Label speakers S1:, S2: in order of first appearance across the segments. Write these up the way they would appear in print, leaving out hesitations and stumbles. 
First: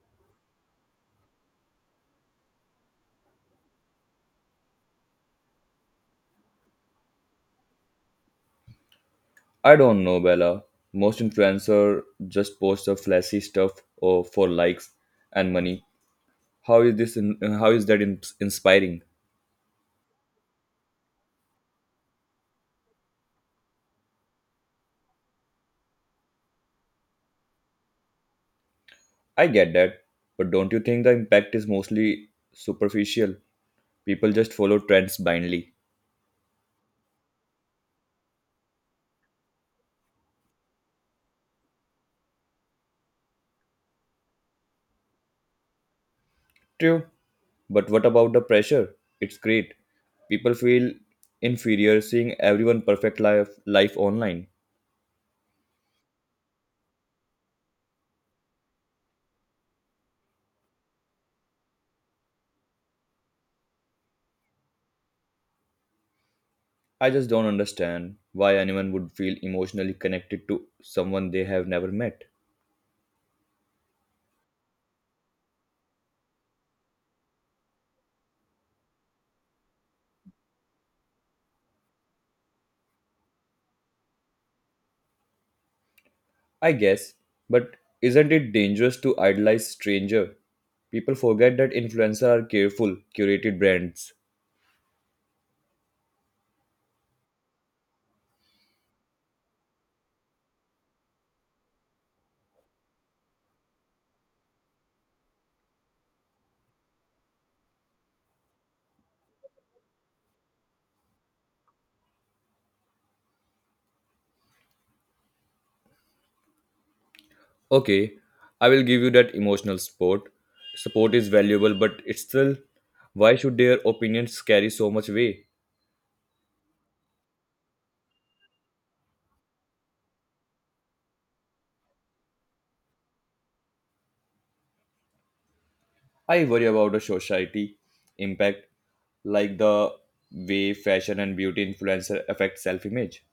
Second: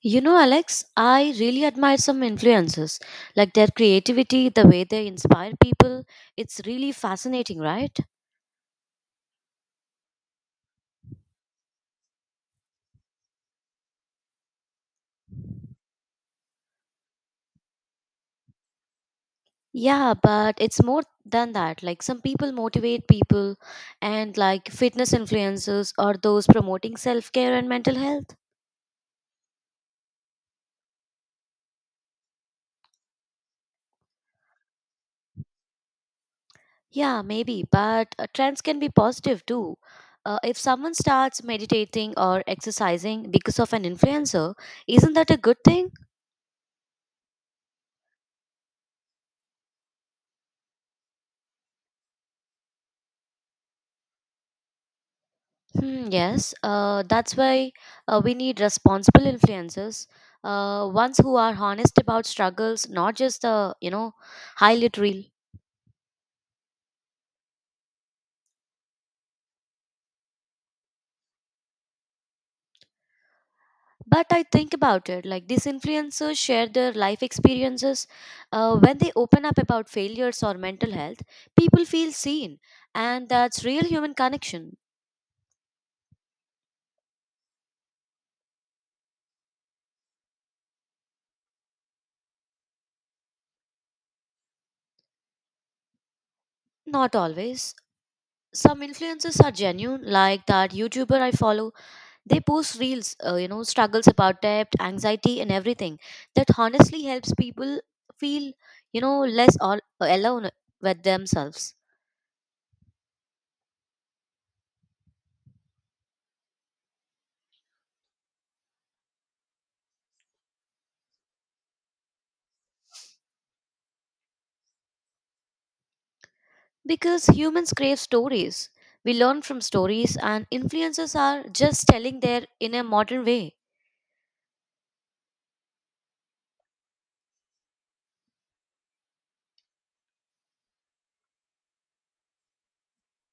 S1: You know, Alex, I really admire some influencers, like their creativity, the way they inspire people. It's really fascinating, right?
S2: I don't know, Bella. Most influencer just post the flashy stuff or for likes and money. How is this? How is that inspiring?
S1: Yeah, but it's more than that. Like some people motivate people, and like fitness influencers or those promoting self care and mental health.
S2: I get that, but don't you think the impact is mostly superficial? People just follow trends blindly.
S1: Yeah, maybe, but trends can be positive too. If someone starts meditating or exercising because of an influencer, isn't that a good thing?
S2: True, but what about the pressure? It's great. People feel inferior seeing everyone perfect life online.
S1: Hmm, yes, that's why we need responsible influencers, ones who are honest about struggles, not just the highlight reel.
S2: I just don't understand why anyone would feel emotionally connected to someone they have never met.
S1: But I think about it, like these influencers share their life experiences. When they open up about failures or mental health, people feel seen, and that's real human connection.
S2: I guess, but isn't it dangerous to idolize stranger? People forget that influencers are careful, curated brands.
S1: Not always. Some influencers are genuine, like that YouTuber I follow. They post reels, struggles about debt, anxiety, and everything. That honestly helps people feel, alone with themselves.
S2: Okay, I will give you that emotional support. Support is valuable, but it's still why should their opinions carry so much weight?
S1: Because humans crave stories. We learn from stories, and influencers are just telling their in a modern way.
S2: I worry about the society impact, like the way fashion and beauty influencer affect self-image.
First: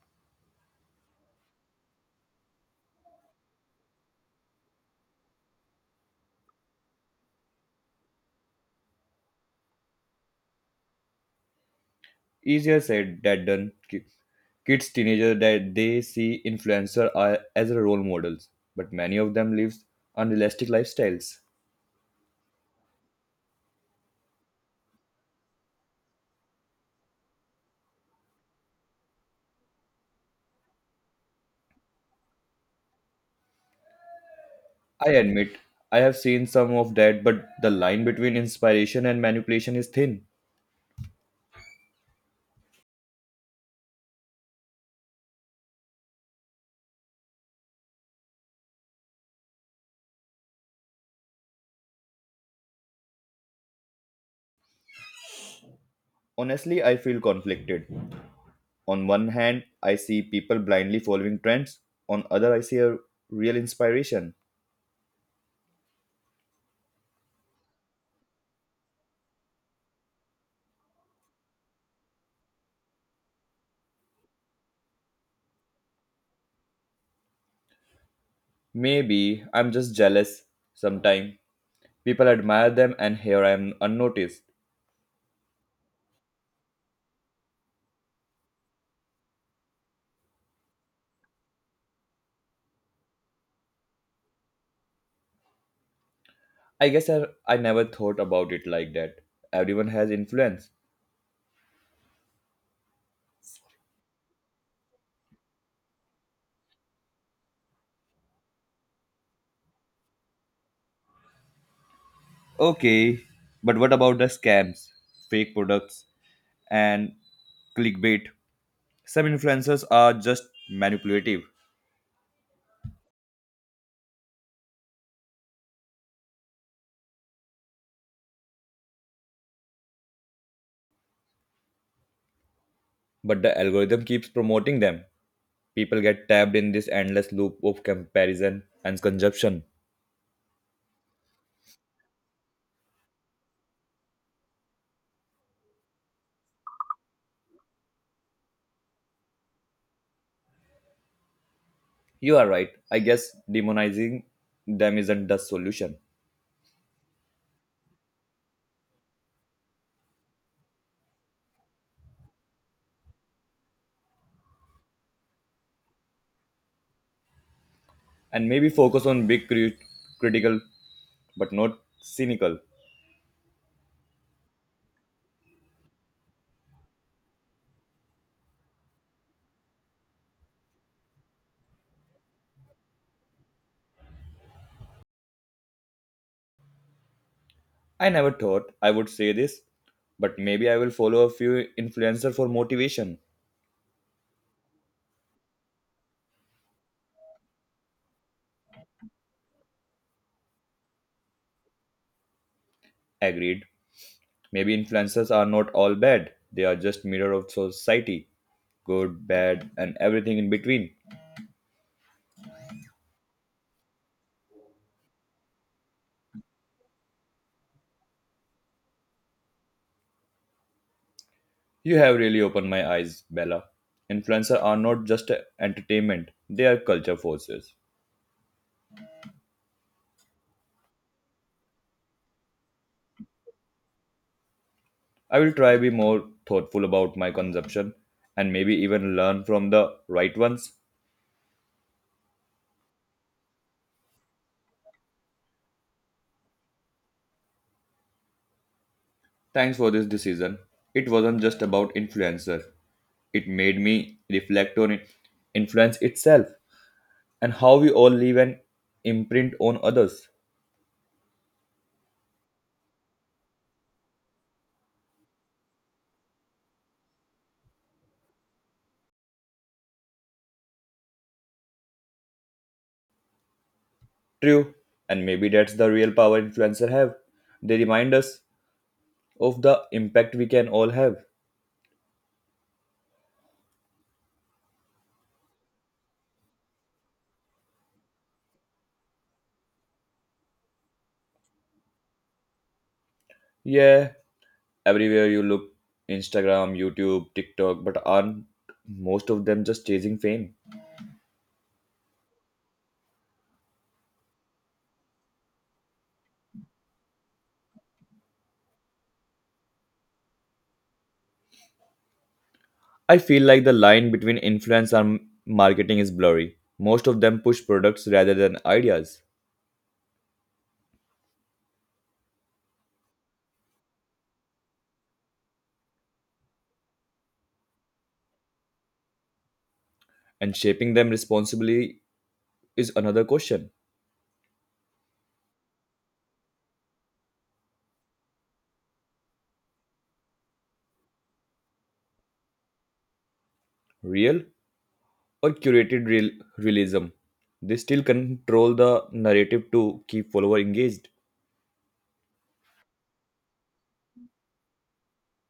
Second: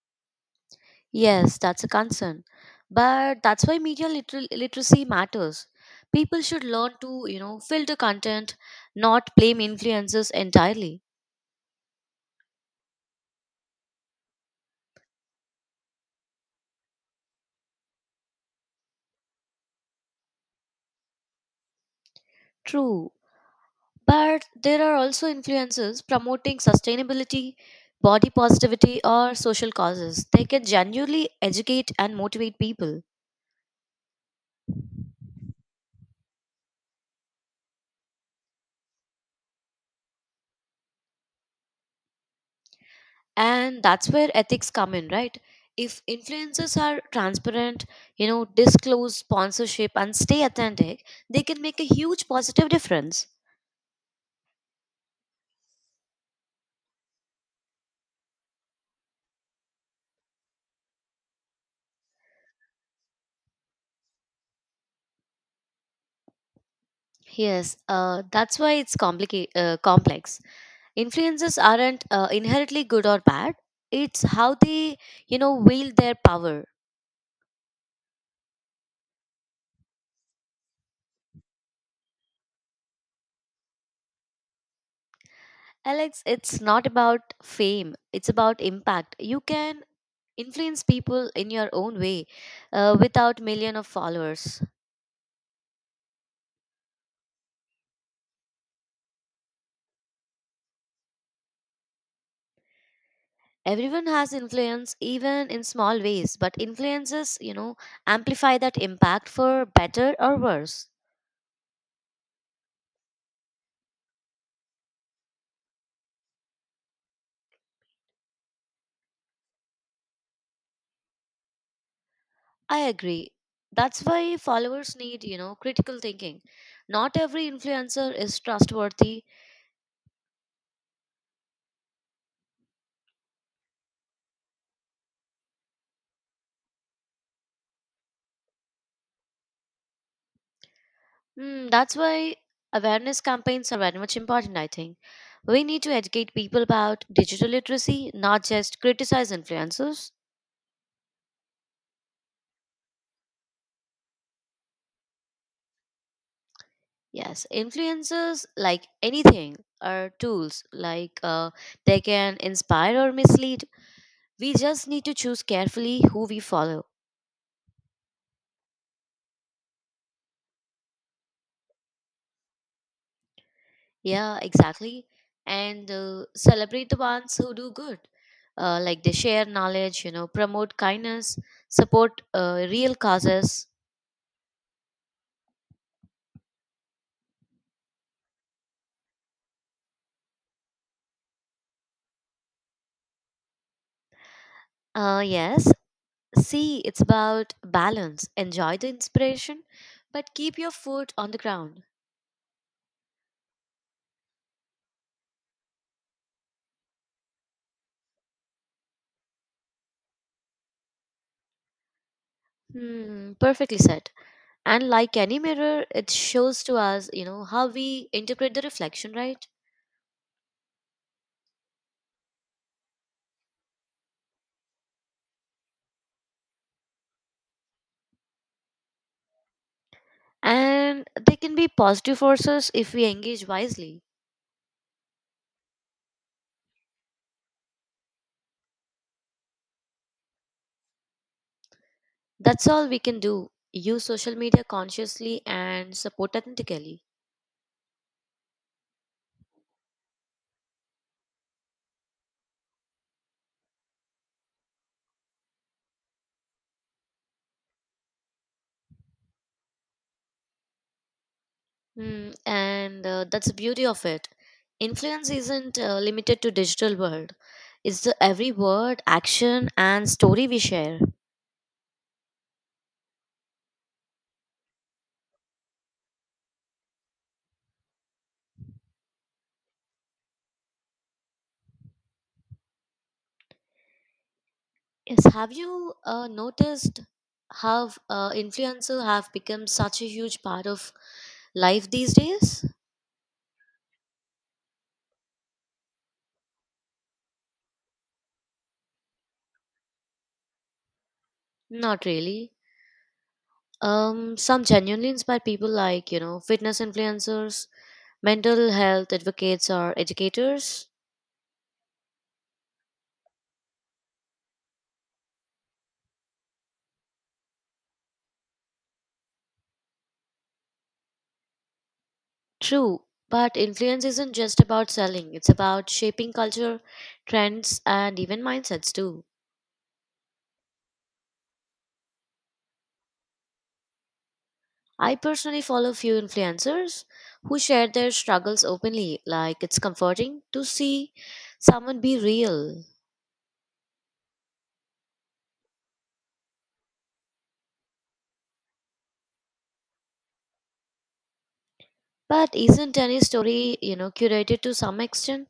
S1: Yes, that's a concern. But that's why literacy matters. People should learn to, filter content, not blame influencers entirely.
S2: Easier said than done. Kids, teenagers that they see as a role models, but many of them live unrealistic lifestyles.
S1: True. But there are also influencers promoting sustainability, body positivity, or social causes. They can genuinely educate and motivate people.
S2: I admit, I have seen some of that, but the line between inspiration and manipulation is thin.
S1: And that's where ethics come in, right? If influencers are transparent, disclose sponsorship and stay authentic, they can make a huge positive difference.
S2: Honestly, I feel conflicted. On one hand, I see people blindly following trends. On other, I see a real inspiration.
S1: Yes, that's why it's complex. Influencers aren't inherently good or bad. It's how they, wield their power.
S2: Maybe I'm just jealous sometimes. People admire them and here I am unnoticed.
S1: Alex, it's not about fame, it's about impact. You can influence people in your own way without million of followers.
S2: I guess I never thought about it like that. Everyone has influence.
S1: Everyone has influence, even in small ways, but influences, amplify that impact for better or worse.
S2: Okay, but what about the scams, fake products, and clickbait? Some influencers are just manipulative,
S1: I agree. That's why followers need, critical thinking. Not every influencer is trustworthy.
S2: but the algorithm keeps promoting them. People get tapped in this endless loop of comparison and consumption.
S1: Mm, that's why awareness campaigns are very much important, I think. We need to educate people about digital literacy, not just criticize influencers.
S2: You are right. I guess demonizing them isn't the solution.
S1: Yes, influencers, like anything, are tools, like they can inspire or mislead. We just need to choose carefully who we follow.
S2: And maybe focus on big, critical, but not cynical.
S1: Yeah, exactly. And celebrate the ones who do good. Like they share knowledge, promote kindness, support real causes.
S2: I never thought I would say this, but maybe I will follow a few influencer for motivation.
S1: Uh, yes, See, it's about balance. Enjoy the inspiration, but keep your foot on the ground.
S2: Agreed. Maybe influencers are not all bad. They are just mirror of society. Good, bad, and everything in between.
S1: Hmm, perfectly said. And like any mirror, it shows to us, how we interpret the reflection, right?
S2: You have really opened my eyes, Bella. Influencers are not just entertainment, they are culture forces.
S1: And they can be positive forces if we engage wisely.
S2: I will try be more thoughtful about my consumption and maybe even learn from the right ones.
S1: That's all we can do. Use social media consciously and support authentically.
S2: Thanks for this decision. It wasn't just about influencer. It made me reflect on it, influence itself, and how we all leave an imprint on others.
S1: Mm, and that's the beauty of it. Influence isn't limited to digital world. It's the every word, action, and story we share.
S2: True, and maybe that's the real power influencers have. They remind us of the impact we can all have.
S1: Yes, have you noticed how influencer have become such a huge part of life these days?
S2: Yeah, everywhere you look, Instagram, YouTube, TikTok, but aren't most of them just chasing fame?
S1: Not really. Some genuinely inspire people like fitness influencers, mental health advocates, or educators.
S2: I feel like the line between influence and marketing is blurry. Most of them push products rather than ideas,
S1: True, but influence isn't just about selling, it's about shaping culture, trends, and even mindsets too.
S2: and shaping them responsibly is another question.
S1: I personally follow few influencers who share their struggles openly, like it's comforting to see someone be real.
S2: Real or realism. They still control the narrative to keep follower engaged.
S1: But isn't any story, curated to some extent?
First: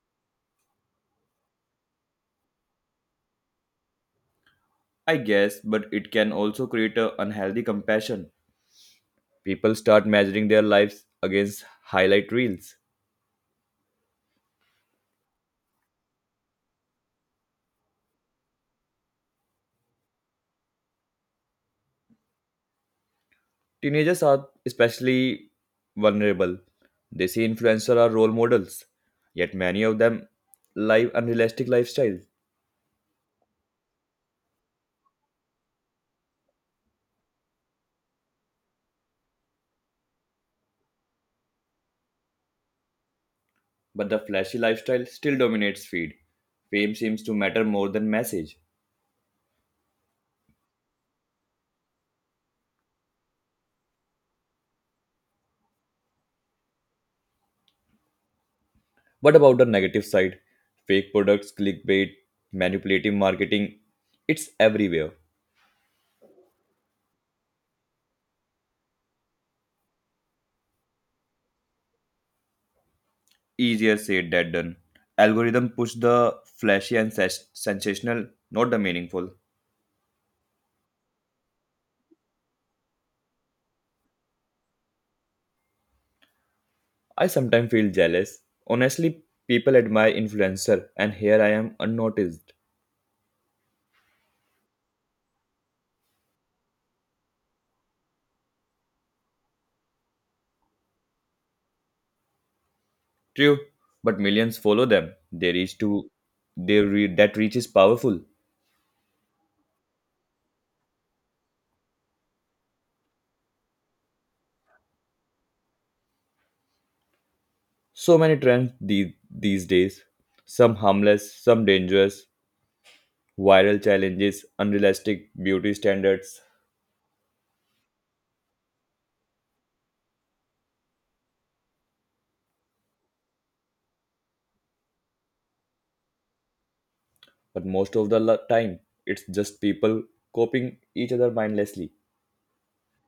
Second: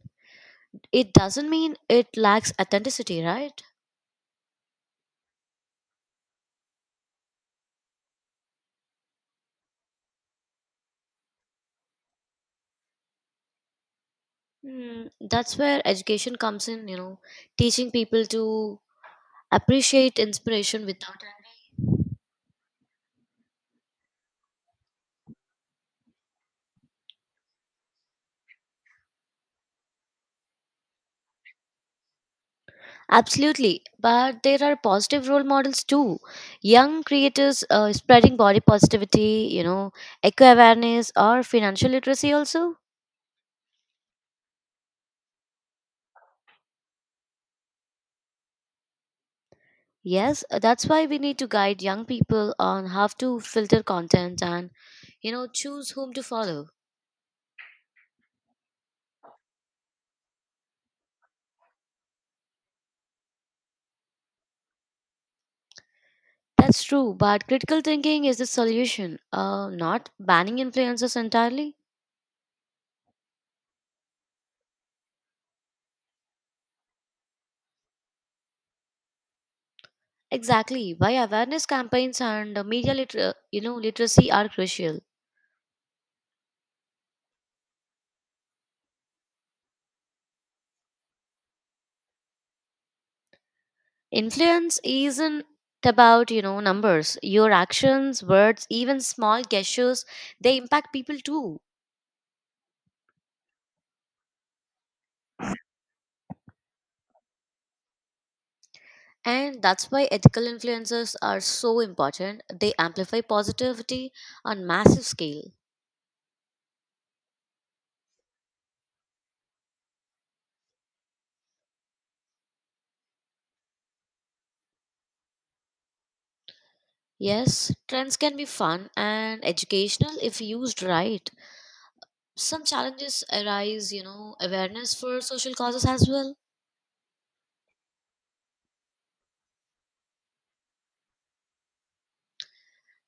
S1: It doesn't mean it lacks authenticity, right?
S2: I guess, but it can also create an unhealthy compassion. People start measuring their lives against highlight reels.
S1: Hmm, that's where education comes in, teaching people to appreciate inspiration without envy.
S2: Teenagers are especially vulnerable. They see influencers are role models, yet many of them live unrealistic lifestyles.
S1: Absolutely, but there are positive role models too. Young creators spreading body positivity, eco awareness, or financial literacy also.
S2: But the flashy lifestyle still dominates feed. Fame seems to matter more than message.
S1: Yes, that's why we need to guide young people on how to filter content and, choose whom to follow.
S2: What about the negative side? Fake products, clickbait, manipulative marketing. It's everywhere.
S1: That's true, but critical thinking is the solution, not banning influencers entirely.
S2: Easier said than done. Algorithm push the flashy and sensational, not the meaningful.
S1: Exactly, why awareness campaigns and media liter- you know literacy are crucial.
S2: I sometimes feel jealous. Honestly, people admire influencer and here I am unnoticed.
S1: Influence isn't about, numbers. Your actions, words, even small gestures, they impact people too.
S2: True, but millions follow them. They reach to they re- That reach is powerful.
S1: And that's why ethical influencers are so important. They amplify positivity on massive scale.
S2: So many trends these days. Some harmless, some dangerous, viral challenges, unrealistic beauty standards,
S1: Yes, trends can be fun and educational if used right. Some challenges arise, awareness for social causes as well.
S2: but most of the time it's just people copying each other mindlessly.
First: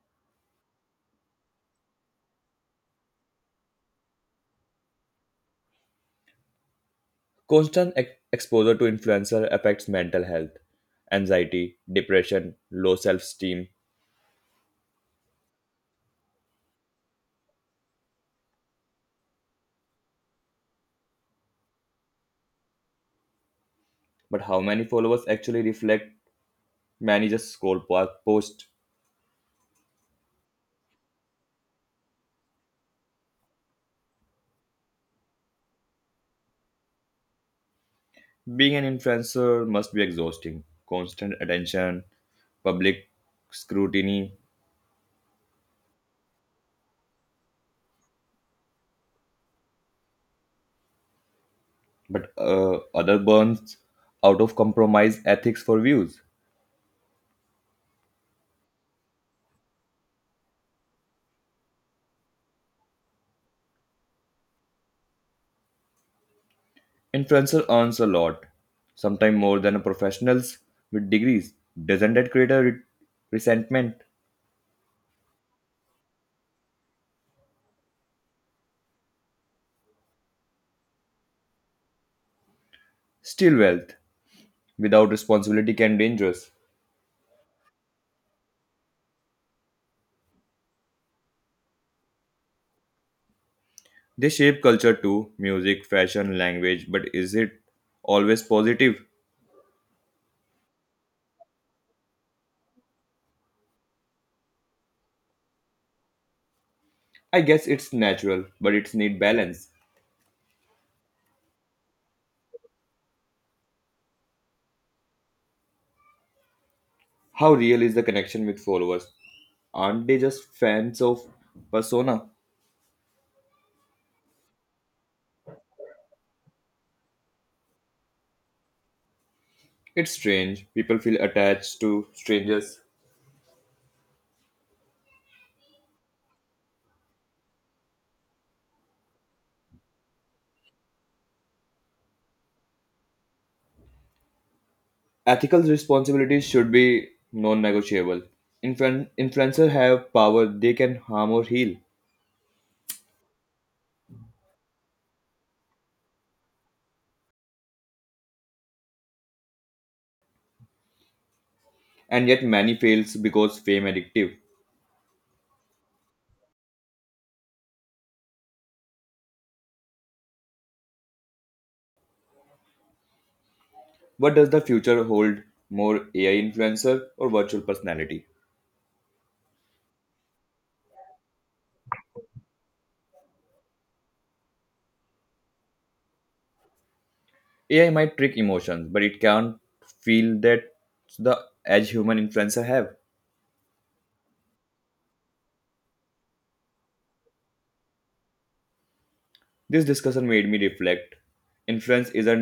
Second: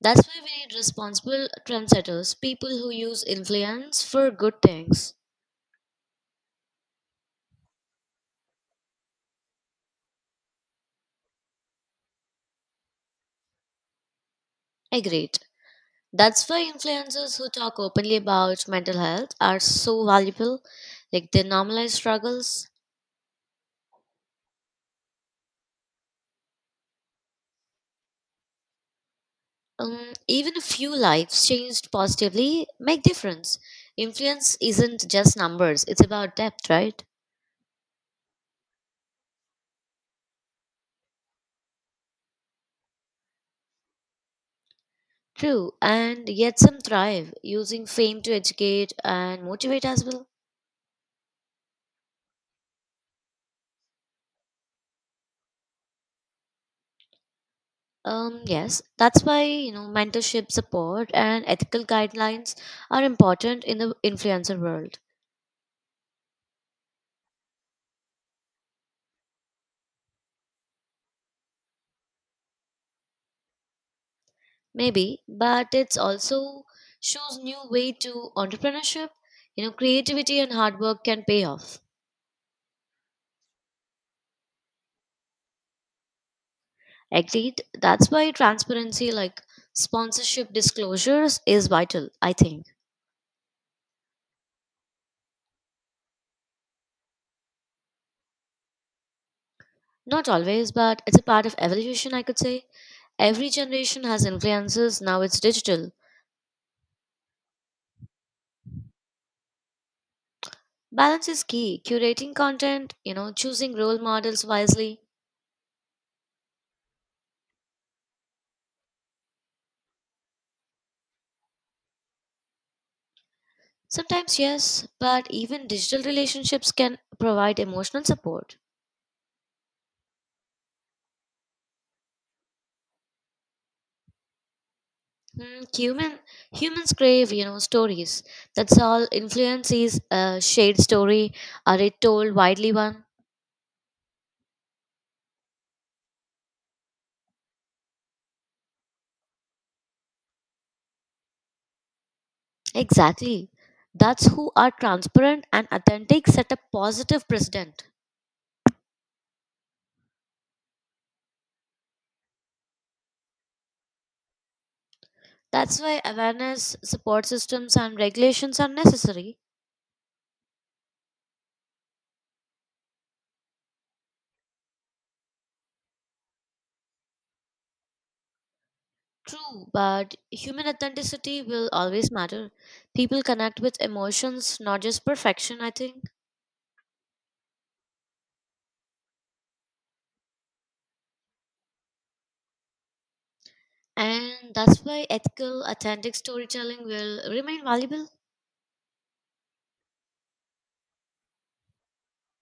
S1: That's why we need responsible trendsetters, people who use influence for good things.
S2: Constant exposure to influencer affects mental health, anxiety, depression, low self-esteem.
S1: Agreed. That's why influencers who talk openly about mental health are so valuable. Like they normalize struggles.
S2: But how many followers actually reflect many just scroll past post?
S1: Even a few lives changed positively make difference. Influence isn't just numbers; it's about depth, right?
S2: Being an influencer must be exhausting. Constant attention, public scrutiny,
S1: True, and yet some thrive using fame to educate and motivate as well.
S2: but other burns out of compromise ethics for views.
S1: Yes, that's why mentorship support and ethical guidelines are important in the influencer world.
S2: Influencer earns a lot, sometimes more than professionals with degrees. Doesn't that create a resentment?
S1: Maybe, but it's also shows new way to entrepreneurship. You know, creativity and hard work can pay off.
S2: Still, wealth without responsibility can be dangerous.
S1: Agreed. That's why transparency like sponsorship disclosures is vital, I think.
S2: They shape culture too, music, fashion, language, but is it always positive?
S1: Not always, but it's a part of evolution, I could say. Every generation has influences, now it's digital.
S2: I guess it's natural, but it's need balance.
S1: Balance is key. Curating content, choosing role models wisely.
S2: How real is the connection with followers? Aren't they just fans of persona?
S1: Sometimes, yes, but even digital relationships can provide emotional support.
S2: It's strange. People feel attached to strangers.
S1: Mm, humans crave, stories. That's all. Influence is a shared story. Are it told widely one?
S2: Ethical responsibilities should be non-negotiable. Influencers have power; they can harm or heal,
S1: Exactly. That's who are transparent and authentic set a positive precedent.
S2: and yet many fails because fame addictive.
S1: That's why awareness, support systems, and regulations are necessary.
S2: What does the future hold? More AI influencer or virtual personality?
S1: True, but human authenticity will always matter. People connect with emotions, not just perfection. I think,
S2: AI might trick emotions, but it can't feel that the edge human influencer have.
S1: and that's why ethical, authentic storytelling will remain valuable.
S2: This discussion made me reflect. Influence isn't